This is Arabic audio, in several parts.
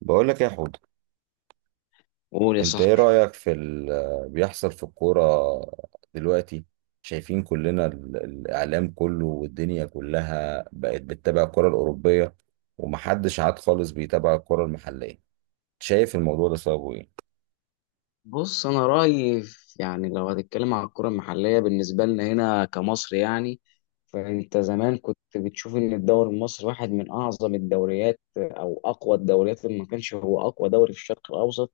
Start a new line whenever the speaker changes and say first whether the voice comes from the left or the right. right: بقول لك يا حود،
left: قول يا
right: انت ايه
left: صاحبي.
right: رأيك في اللي بيحصل في الكورة دلوقتي؟ شايفين كلنا الاعلام كله والدنيا كلها بقت بتتابع الكرة الأوروبية، ومحدش عاد خالص بيتابع الكرة المحلية. شايف الموضوع ده سببه ايه؟
left: بص، انا رايي يعني لو هتتكلم عن الكره المحليه بالنسبه لنا هنا كمصر يعني. فانت زمان كنت بتشوف ان الدوري المصري واحد من اعظم الدوريات او اقوى الدوريات اللي ما كانش هو اقوى دوري في الشرق الاوسط.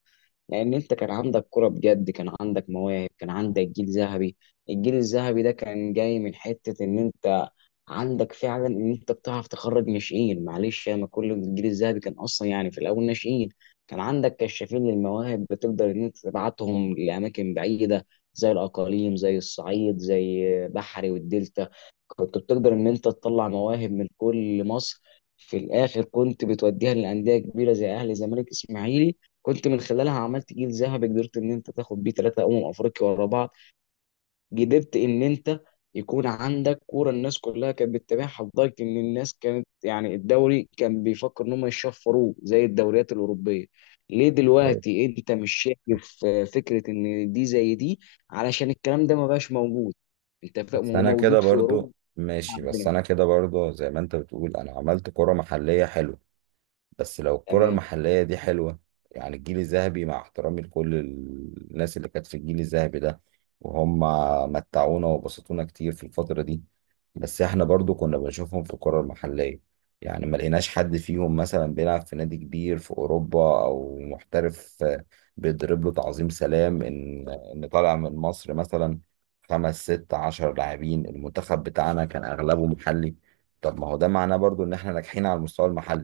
left: لان انت كان عندك كره بجد، كان عندك مواهب، كان عندك جيل ذهبي. الجيل الذهبي ده كان جاي من حته ان انت عندك فعلا ان انت بتعرف تخرج ناشئين، معلش انا كل الجيل الذهبي كان اصلا يعني في الاول ناشئين. كان عندك كشافين للمواهب بتقدر ان انت تبعتهم لاماكن بعيده، زي الاقاليم، زي الصعيد، زي بحري والدلتا. كنت بتقدر ان انت تطلع مواهب من كل مصر، في الاخر كنت بتوديها لانديه كبيره زي اهلي، زمالك، اسماعيلي. كنت من خلالها عملت جيل ذهبي قدرت ان انت تاخد بيه ثلاثه افريقيا ورا بعض. قدرت ان انت يكون عندك كوره الناس كلها كانت بتتابعها، لدرجه ان الناس كانت يعني الدوري كان بيفكر ان هم يشفروه زي الدوريات الاوروبيه. ليه
right: طيب.
left: دلوقتي انت مش شايف فكره ان دي زي دي؟ علشان الكلام ده ما بقاش موجود، انت فاهم،
right: بس
left: هو
right: انا كده
left: موجود في اوروبا
right: برضو ماشي، بس
left: عندنا.
right: انا كده برضو زي ما انت بتقول، انا عملت كرة محلية حلوة. بس لو الكرة
left: تمام.
right: المحلية دي حلوة، يعني الجيل الذهبي، مع احترامي لكل الناس اللي كانت في الجيل الذهبي ده، وهم متعونا وبسطونا كتير في الفترة دي، بس احنا برضو كنا بنشوفهم في الكرة المحلية. يعني ما لقيناش حد فيهم مثلا بيلعب في نادي كبير في أوروبا أو محترف، بيضرب له تعظيم سلام إن طالع من مصر مثلا. خمس ست عشر لاعبين، المنتخب بتاعنا كان أغلبه محلي. طب ما هو ده معناه برضو إن احنا ناجحين على المستوى المحلي،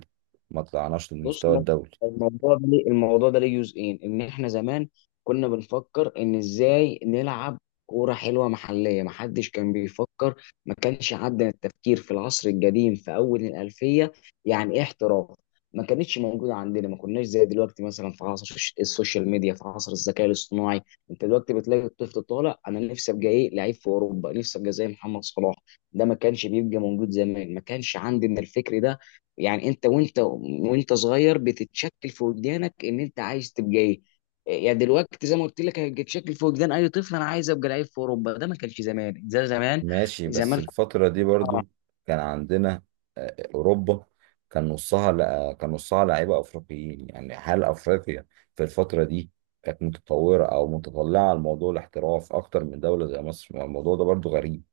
right: ما طلعناش
left: بص،
right: للمستوى الدولي.
left: الموضوع ده ليه، الموضوع ده ليه جزئين، ان احنا زمان كنا بنفكر ان ازاي نلعب كوره حلوه محليه، ما حدش كان بيفكر. ما كانش عندنا التفكير في العصر القديم في اول الالفيه يعني ايه احتراف، ما كانتش موجوده عندنا. ما كناش زي دلوقتي مثلا في عصر السوشيال ميديا، في عصر الذكاء الاصطناعي. انت دلوقتي بتلاقي الطفل طالع، انا نفسي ابقى ايه لعيب في اوروبا، نفسي ابقى زي محمد صلاح. ده ما كانش بيبقى موجود زمان، ما كانش عندنا الفكر ده. يعني انت وانت صغير بتتشكل في وجدانك ان انت عايز تبقى ايه. يعني دلوقتي زي ما قلت لك هيتشكل في وجدان اي طفل انا عايز ابقى لعيب في اوروبا، ده ما كانش زمان زي زمان.
right: ماشي، بس
left: زمان كنت-
right: الفترة دي برضو كان عندنا أوروبا، كان نصها لأ، كان نصها لعيبة أفريقيين. يعني هل أفريقيا في الفترة دي كانت متطورة أو متطلعة لموضوع الاحتراف أكتر من دولة زي مصر؟ ما الموضوع ده برضو غريب.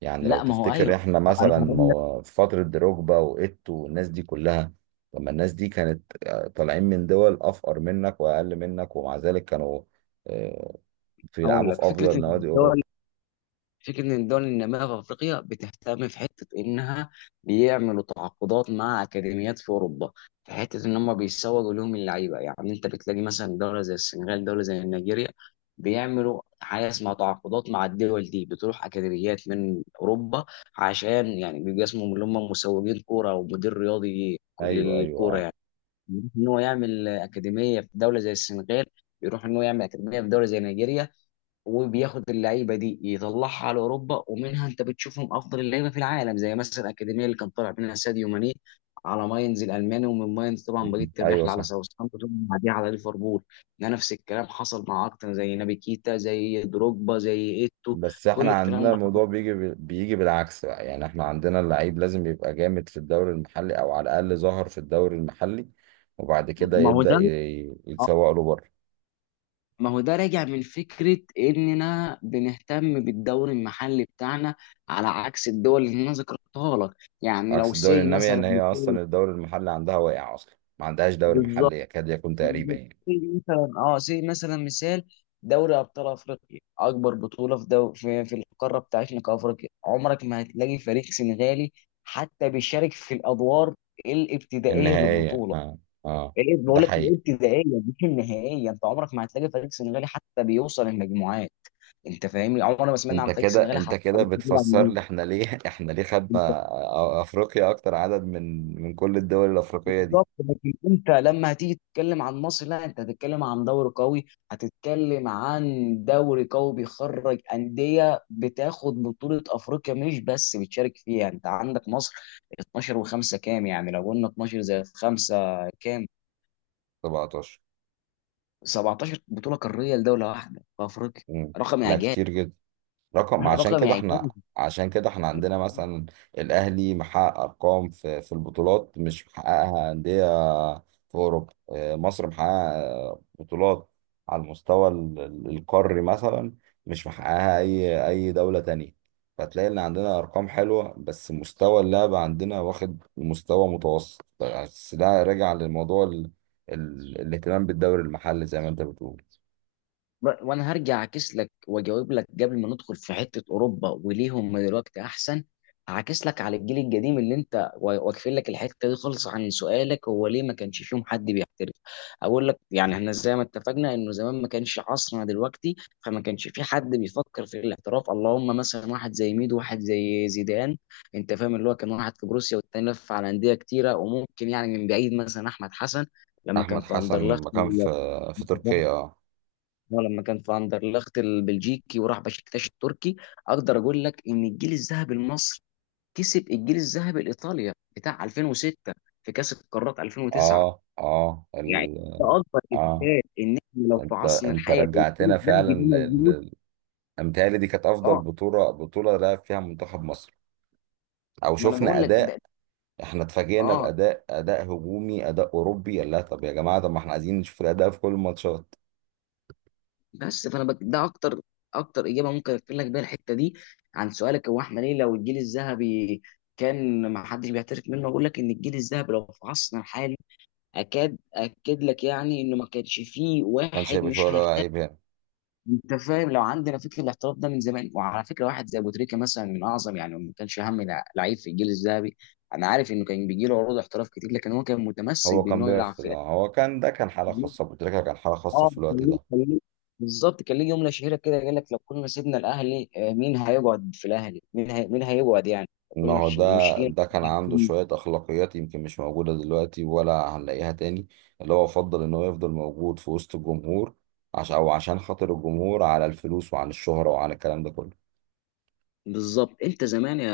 right: يعني لو
left: لا ما هو
right: تفتكر
left: ايوه،
right: إحنا
left: انا
right: مثلا
left: هقول لك
right: في فترة دروجبا وإيتو والناس دي كلها، طب ما الناس دي كانت، طالعين من دول أفقر منك وأقل منك، ومع ذلك كانوا آه،
left: هقول
right: بيلعبوا في
left: لك. فكره ان
right: أفضل نوادي
left: الدول،
right: أوروبا.
left: فكرة إن الدول النامية في أفريقيا بتهتم في حتة إنها بيعملوا تعاقدات مع أكاديميات في أوروبا، في حتة إن هم بيسوقوا لهم اللعيبة. يعني أنت بتلاقي مثلا دولة زي السنغال، دولة زي نيجيريا، بيعملوا حاجة اسمها تعاقدات مع الدول دي، بتروح أكاديميات من أوروبا، عشان يعني بيبقى اسمهم اللي هم مسوقين كورة أو مدير رياضي
right: ايوه ايوه،
left: للكورة
right: اه.
left: يعني. يروح إن هو يعمل أكاديمية في دولة زي السنغال، يروح إن هو يعمل أكاديمية في دولة زي نيجيريا، وبياخد اللعيبه دي يطلعها على اوروبا، ومنها انت بتشوفهم افضل اللعيبه في العالم، زي مثلا الاكاديميه اللي كان طالع منها ساديو ماني على ماينز الالماني، ومن ماينز طبعا بقيه
right: مم. ايوه،
left: الرحله على
right: صح.
left: ساوثهامبتون وبعديها على ليفربول. ده نفس الكلام حصل مع اكتر، زي نابي كيتا، زي دروجبا، زي ايتو.
right: بس
left: كل
right: احنا
left: الكلام
right: عندنا
left: ده حصل.
right: الموضوع بيجي بالعكس بقى. يعني احنا عندنا اللعيب لازم يبقى جامد في الدوري المحلي، او على الاقل ظهر في الدوري المحلي، وبعد كده
left: ما هو
right: يبدأ
left: ده آه،
right: يتسوق له بره.
left: ما هو ده راجع من فكرة إننا بنهتم بالدوري المحلي بتاعنا على عكس الدول اللي أنا ذكرتها لك. يعني
right: عكس
left: لو
right: الدوري
left: سي
right: النامية، ان
left: مثلا،
right: هي اصلا الدوري المحلي عندها واقع، اصلا ما عندهاش دوري
left: بالظبط،
right: محلي يكاد يكون تقريبا
left: بالظبط.
right: يعني.
left: زي مثلا اه، زي مثلا مثال دوري ابطال افريقيا، اكبر بطوله في القاره بتاعتنا كافريقيا، عمرك ما هتلاقي فريق سنغالي حتى بيشارك في الادوار الابتدائيه
right: النهائية،
left: للبطوله.
right: اه. اه.
left: يعني ايه،
right: ده
left: بقول لك
right: حقيقي.
left: الابتدائيه مش النهائيه، انت عمرك ما هتلاقي فريق سنغالي حتى بيوصل المجموعات. انت فاهمني، عمرنا ما سمعنا
right: انت
left: عن فريق
right: كده
left: سنغالي
right: انت
left: حتى.
right: كده بتفسر لي احنا ليه احنا ليه خدنا
left: طبعا،
right: افريقيا اكتر عدد من كل الدول الافريقية دي.
left: بالظبط. لكن انت لما هتيجي تتكلم عن مصر، لا انت هتتكلم عن دوري قوي، هتتكلم عن دوري قوي بيخرج انديه بتاخد بطوله افريقيا مش بس بتشارك فيها. يعني انت عندك مصر 12 و5 كام، يعني لو قلنا 12 زائد 5 كام؟
right: 17.
left: 17 بطوله قاريه لدوله واحده في افريقيا،
right: مم.
left: رقم
right: لا،
left: اعجاز.
right: كتير جدا. رقم، عشان
left: رقم
right: كده احنا،
left: اعجاز.
right: عندنا مثلا الاهلي محقق ارقام في البطولات، مش محققها انديه في اوروبا. مصر محققه بطولات على المستوى القاري مثلا، مش محققها اي دوله تانية. فتلاقي ان عندنا ارقام حلوه، بس مستوى اللعب عندنا واخد مستوى متوسط، بس ده راجع للموضوع الاهتمام بالدوري المحلي زي ما انت بتقول.
left: وانا هرجع اعكس لك واجاوب لك قبل ما ندخل في حته اوروبا وليه هم دلوقتي احسن. هعكس لك على الجيل القديم اللي انت واقفين لك الحته دي خالص عن سؤالك، هو ليه ما كانش فيهم حد بيحترف؟ اقول لك، يعني احنا زي ما اتفقنا انه زمان ما كانش عصرنا دلوقتي، فما كانش في حد بيفكر في الاحتراف، اللهم مثلا واحد زي ميدو، واحد زي زيدان، انت فاهم، اللي هو كان واحد في بروسيا والتاني لف على انديه كتيره، وممكن يعني من بعيد مثلا احمد حسن لما كان
right: احمد
left: في
right: حسن
left: اندرلخت.
right: لما كان في تركيا، اه.
left: هو لما كان في اندرلخت البلجيكي وراح بشكتاش التركي. اقدر اقول لك ان الجيل الذهبي المصري كسب الجيل الذهبي الايطاليا بتاع 2006 في كاس القارات 2009
right: اه، اه،
left: يعني. ده اكبر
right: اه.
left: اثبات ان احنا لو في
right: انت
left: عصرنا
right: انت
left: الحالي والجيل
right: رجعتنا
left: الذهبي
right: فعلا،
left: ده موجود.
right: متهيألي دي كانت افضل
left: اه،
right: بطوله لعب فيها منتخب مصر، او
left: ما انا
right: شفنا
left: بقول لك
right: اداء.
left: ده.
right: احنا اتفاجئنا
left: اه،
right: باداء هجومي، اداء اوروبي، قال لها طب يا جماعه، طب ما احنا عايزين نشوف الاداء في كل الماتشات.
left: بس فانا بك ده اكتر اكتر اجابه ممكن اقفل لك بيها الحته دي عن سؤالك، هو احنا ليه لو الجيل الذهبي كان ما حدش بيعترف منه؟ اقول لك ان الجيل الذهبي لو في عصرنا الحالي، اكاد اكد لك يعني انه ما كانش فيه
right: ما كانش
left: واحد
right: هيبقى فيه
left: مش
right: ولا
left: هيحترف.
right: عيب هنا.
left: انت فاهم، لو عندنا فكره الاحتراف ده من زمان. وعلى فكره واحد زي ابو تريكه مثلا من اعظم، يعني ما كانش اهم لعيب في الجيل الذهبي. انا عارف انه كان بيجي له عروض احتراف كتير، لكن هو كان متمسك
right: هو كان
left: بانه يلعب
right: بيرفض،
left: في
right: آه. هو كان ده كان حاله
left: الاهلي.
right: خاصه بتركيا، كان حاله خاصه
left: اه
right: في
left: كان
right: الوقت
left: ليه،
right: ده.
left: بالظبط، كان ليه جمله شهيره كده، قال لك لو كنا سيبنا الاهلي مين هيقعد في الاهلي؟ مين هي... مين هيقعد يعني لو
right: ما
left: كنا
right: هو
left: مش
right: ده
left: مش
right: ده كان عنده شوية أخلاقيات يمكن مش موجودة دلوقتي ولا هنلاقيها تاني، اللي هو فضل إن هو يفضل موجود في وسط الجمهور، عشان خاطر الجمهور على الفلوس، وعن الشهرة، وعن الكلام ده كله.
left: بالظبط. انت زمان يا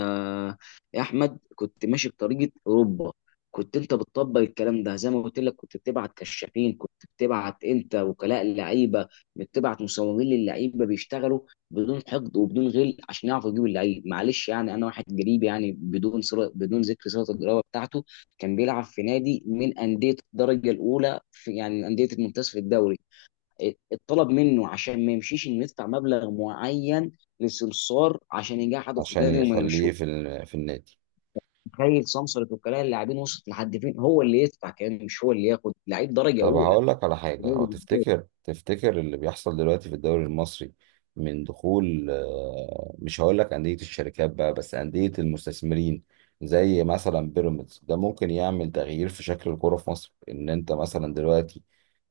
left: يا احمد كنت ماشي بطريقه اوروبا، كنت انت بتطبق الكلام ده زي ما قلت لك، كنت بتبعت كشافين، كنت بتبعت انت وكلاء اللعيبه، بتبعت مصورين للعيبه بيشتغلوا بدون حقد وبدون غل عشان يعرفوا يجيبوا اللعيب. معلش يعني انا واحد قريب يعني، بدون صلة، بدون ذكر صله القرابه بتاعته، كان بيلعب في نادي من انديه الدرجه الاولى في يعني انديه الممتاز في الدوري، اتطلب منه عشان ما يمشيش انه يدفع مبلغ معين لسمسار عشان يجحده في
right: عشان
left: النادي وما
right: يخليه
left: يمشوه.
right: في النادي.
left: تخيل سمسار وكلاء اللاعبين وصلت لحد فين، هو اللي يدفع كمان، مش هو اللي ياخد لعيب درجه
right: طب
left: اولى
right: هقول لك على
left: في
right: حاجة. هو
left: دوري.
right: تفتكر اللي بيحصل دلوقتي في الدوري المصري من دخول، مش هقول لك أندية الشركات بقى، بس أندية المستثمرين زي مثلا بيراميدز، ده ممكن يعمل تغيير في شكل الكورة في مصر؟ إن أنت مثلا دلوقتي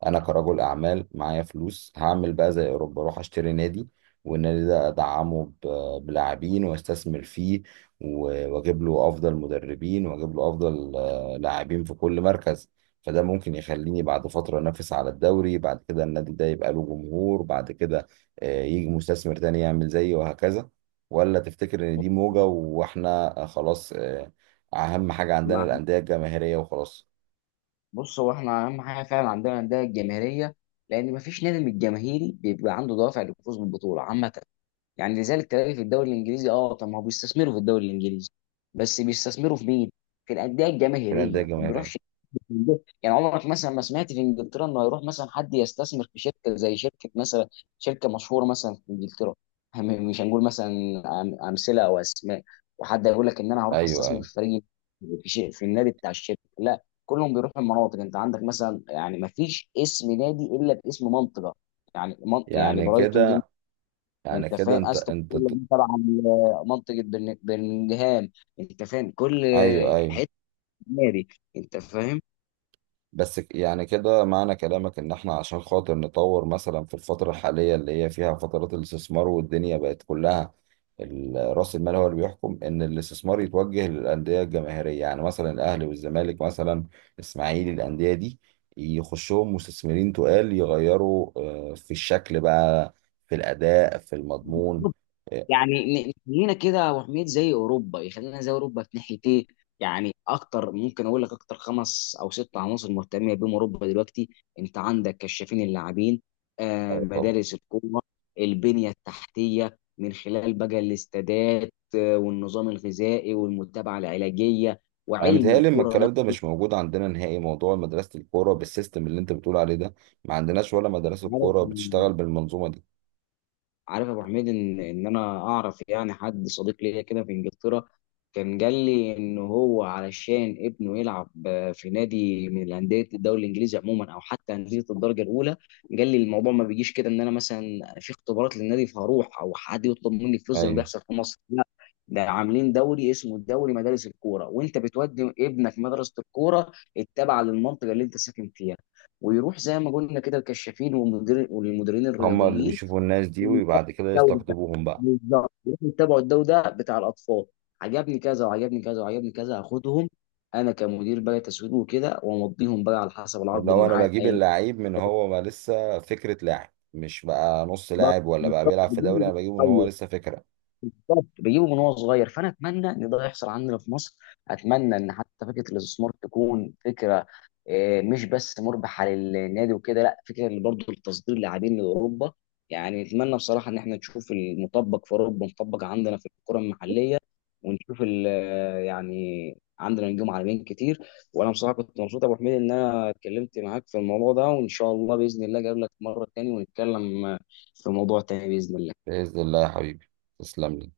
right: أنا كرجل أعمال معايا فلوس، هعمل بقى زي أوروبا، أروح أشتري نادي، والنادي ده أدعمه بلاعبين، وأستثمر فيه وأجيب له أفضل مدربين، وأجيب له أفضل لاعبين في كل مركز. فده ممكن يخليني بعد فترة أنافس على الدوري، بعد كده النادي ده يبقى له جمهور، بعد كده يجي مستثمر تاني يعمل زيي، وهكذا. ولا تفتكر إن دي موجة وإحنا خلاص؟ أهم حاجة عندنا
left: مع-
right: الأندية الجماهيرية وخلاص.
left: بص، هو احنا اهم حاجه فعلا عندنا الانديه الجماهيريه، لان مفيش نادي من الجماهيري بيبقى عنده دوافع للفوز بالبطوله عامه. يعني لذلك تلاقي في الدوري الانجليزي، اه طب ما هو بيستثمروا في الدوري الانجليزي، بس بيستثمروا في مين؟ في الانديه
right: الأندية
left: الجماهيريه، ما
right: الجماهيرية.
left: بيروحش. يعني عمرك مثلا ما سمعت في انجلترا انه هيروح مثلا حد يستثمر في شركه، زي شركه مثلا، شركه مشهوره مثلا في انجلترا، مش هنقول مثلا امثله او اسماء، وحد يقول لك ان انا هروح
right: أيوه
left: استثمر
right: أيوه.
left: في فريق في النادي بتاع الشركه، لا كلهم بيروحوا المناطق. انت عندك مثلا يعني، ما فيش اسم نادي الا باسم منطقه، يعني من يعني
right: يعني
left: برايتون دي.
right: كده يعني
left: انت
right: كده
left: فاهم استون فيلا دي تبع منطقه برمنجهام، انت فاهم، كل
right: أيوه أيوه.
left: حته نادي، انت فاهم.
right: بس يعني كده معنى كلامك ان احنا عشان خاطر نطور مثلا في الفترة الحالية اللي هي فيها فترات الاستثمار، والدنيا بقت كلها رأس المال هو اللي بيحكم، ان الاستثمار يتوجه للأندية الجماهيرية، يعني مثلا الاهلي والزمالك مثلا الاسماعيلي، الأندية دي يخشهم مستثمرين تقال يغيروا، في الشكل بقى، في الأداء، في المضمون.
left: يعني نخلينا كده يا ابو حميد زي اوروبا، يخلينا زي اوروبا في ناحيه ايه؟ يعني اكتر، ممكن اقول لك اكتر خمس او ست عناصر مهتمه بيهم اوروبا دلوقتي، انت عندك كشافين اللاعبين،
right: طب،
left: مدارس الكوره، البنيه التحتيه من خلال بقى الاستادات، والنظام الغذائي والمتابعه العلاجيه،
right: انا
left: وعلم
right: متهيألي ان
left: الكوره
right: الكلام ده مش موجود عندنا نهائي. موضوع مدرسة الكورة بالسيستم اللي انت بتقول عليه ده، ما عندناش ولا مدرسة كورة
left: نفسه.
right: بتشتغل بالمنظومة دي.
left: عارف يا ابو حميد ان انا اعرف يعني حد صديق ليا كده في انجلترا، كان قال لي ان هو علشان ابنه يلعب في نادي من الانديه الدوري الانجليزي عموما او حتى انديه الدرجه الاولى، قال لي الموضوع ما بيجيش كده ان انا مثلا في اختبارات للنادي فهروح او حد يطلب مني فلوس زي ما
right: ايوه.
left: بيحصل في مصر، لا ده عاملين دوري اسمه الدوري مدارس الكوره، وانت بتودي ابنك مدرسه الكوره التابعه للمنطقه اللي انت ساكن فيها، ويروح زي ما قلنا كده الكشافين والمدير والمديرين
right: هما اللي
left: الرياضيين
right: بيشوفوا الناس دي وبعد كده
left: الدوري ده.
right: يستقطبوهم بقى.
left: بالظبط، روحوا اتبعوا الدوري ده بتاع الاطفال، عجبني كذا وعجبني كذا وعجبني كذا هاخدهم، انا كمدير بقى تسويق وكده، وامضيهم بقى على حسب
right: اللي
left: العرض اللي
right: هو انا
left: معايا في
right: بجيب
left: اي.
right: اللعيب من هو ما لسه فكرة لاعب، مش بقى نص لاعب ولا بقى
left: بالظبط،
right: بيلعب في دوري، انا
left: بدون،
right: بجيبه ان هو لسه فكرة.
left: بالظبط، بجيبه من هو صغير. فانا اتمنى ان ده يحصل عندنا في مصر، اتمنى ان حتى فكره الاستثمار تكون فكره مش بس مربحه للنادي وكده، لا فكره اللي برضه لتصدير لاعبين لاوروبا. يعني نتمنى بصراحه ان احنا نشوف المطبق في اوروبا مطبق عندنا في الكره المحليه، ونشوف يعني عندنا نجوم عالميين كتير. وانا بصراحه كنت مبسوط يا ابو حميد ان انا اتكلمت معاك في الموضوع ده، وان شاء الله باذن الله اجيب لك مره تاني ونتكلم في موضوع تاني باذن الله.
right: بإذن الله يا حبيبي، تسلم لي.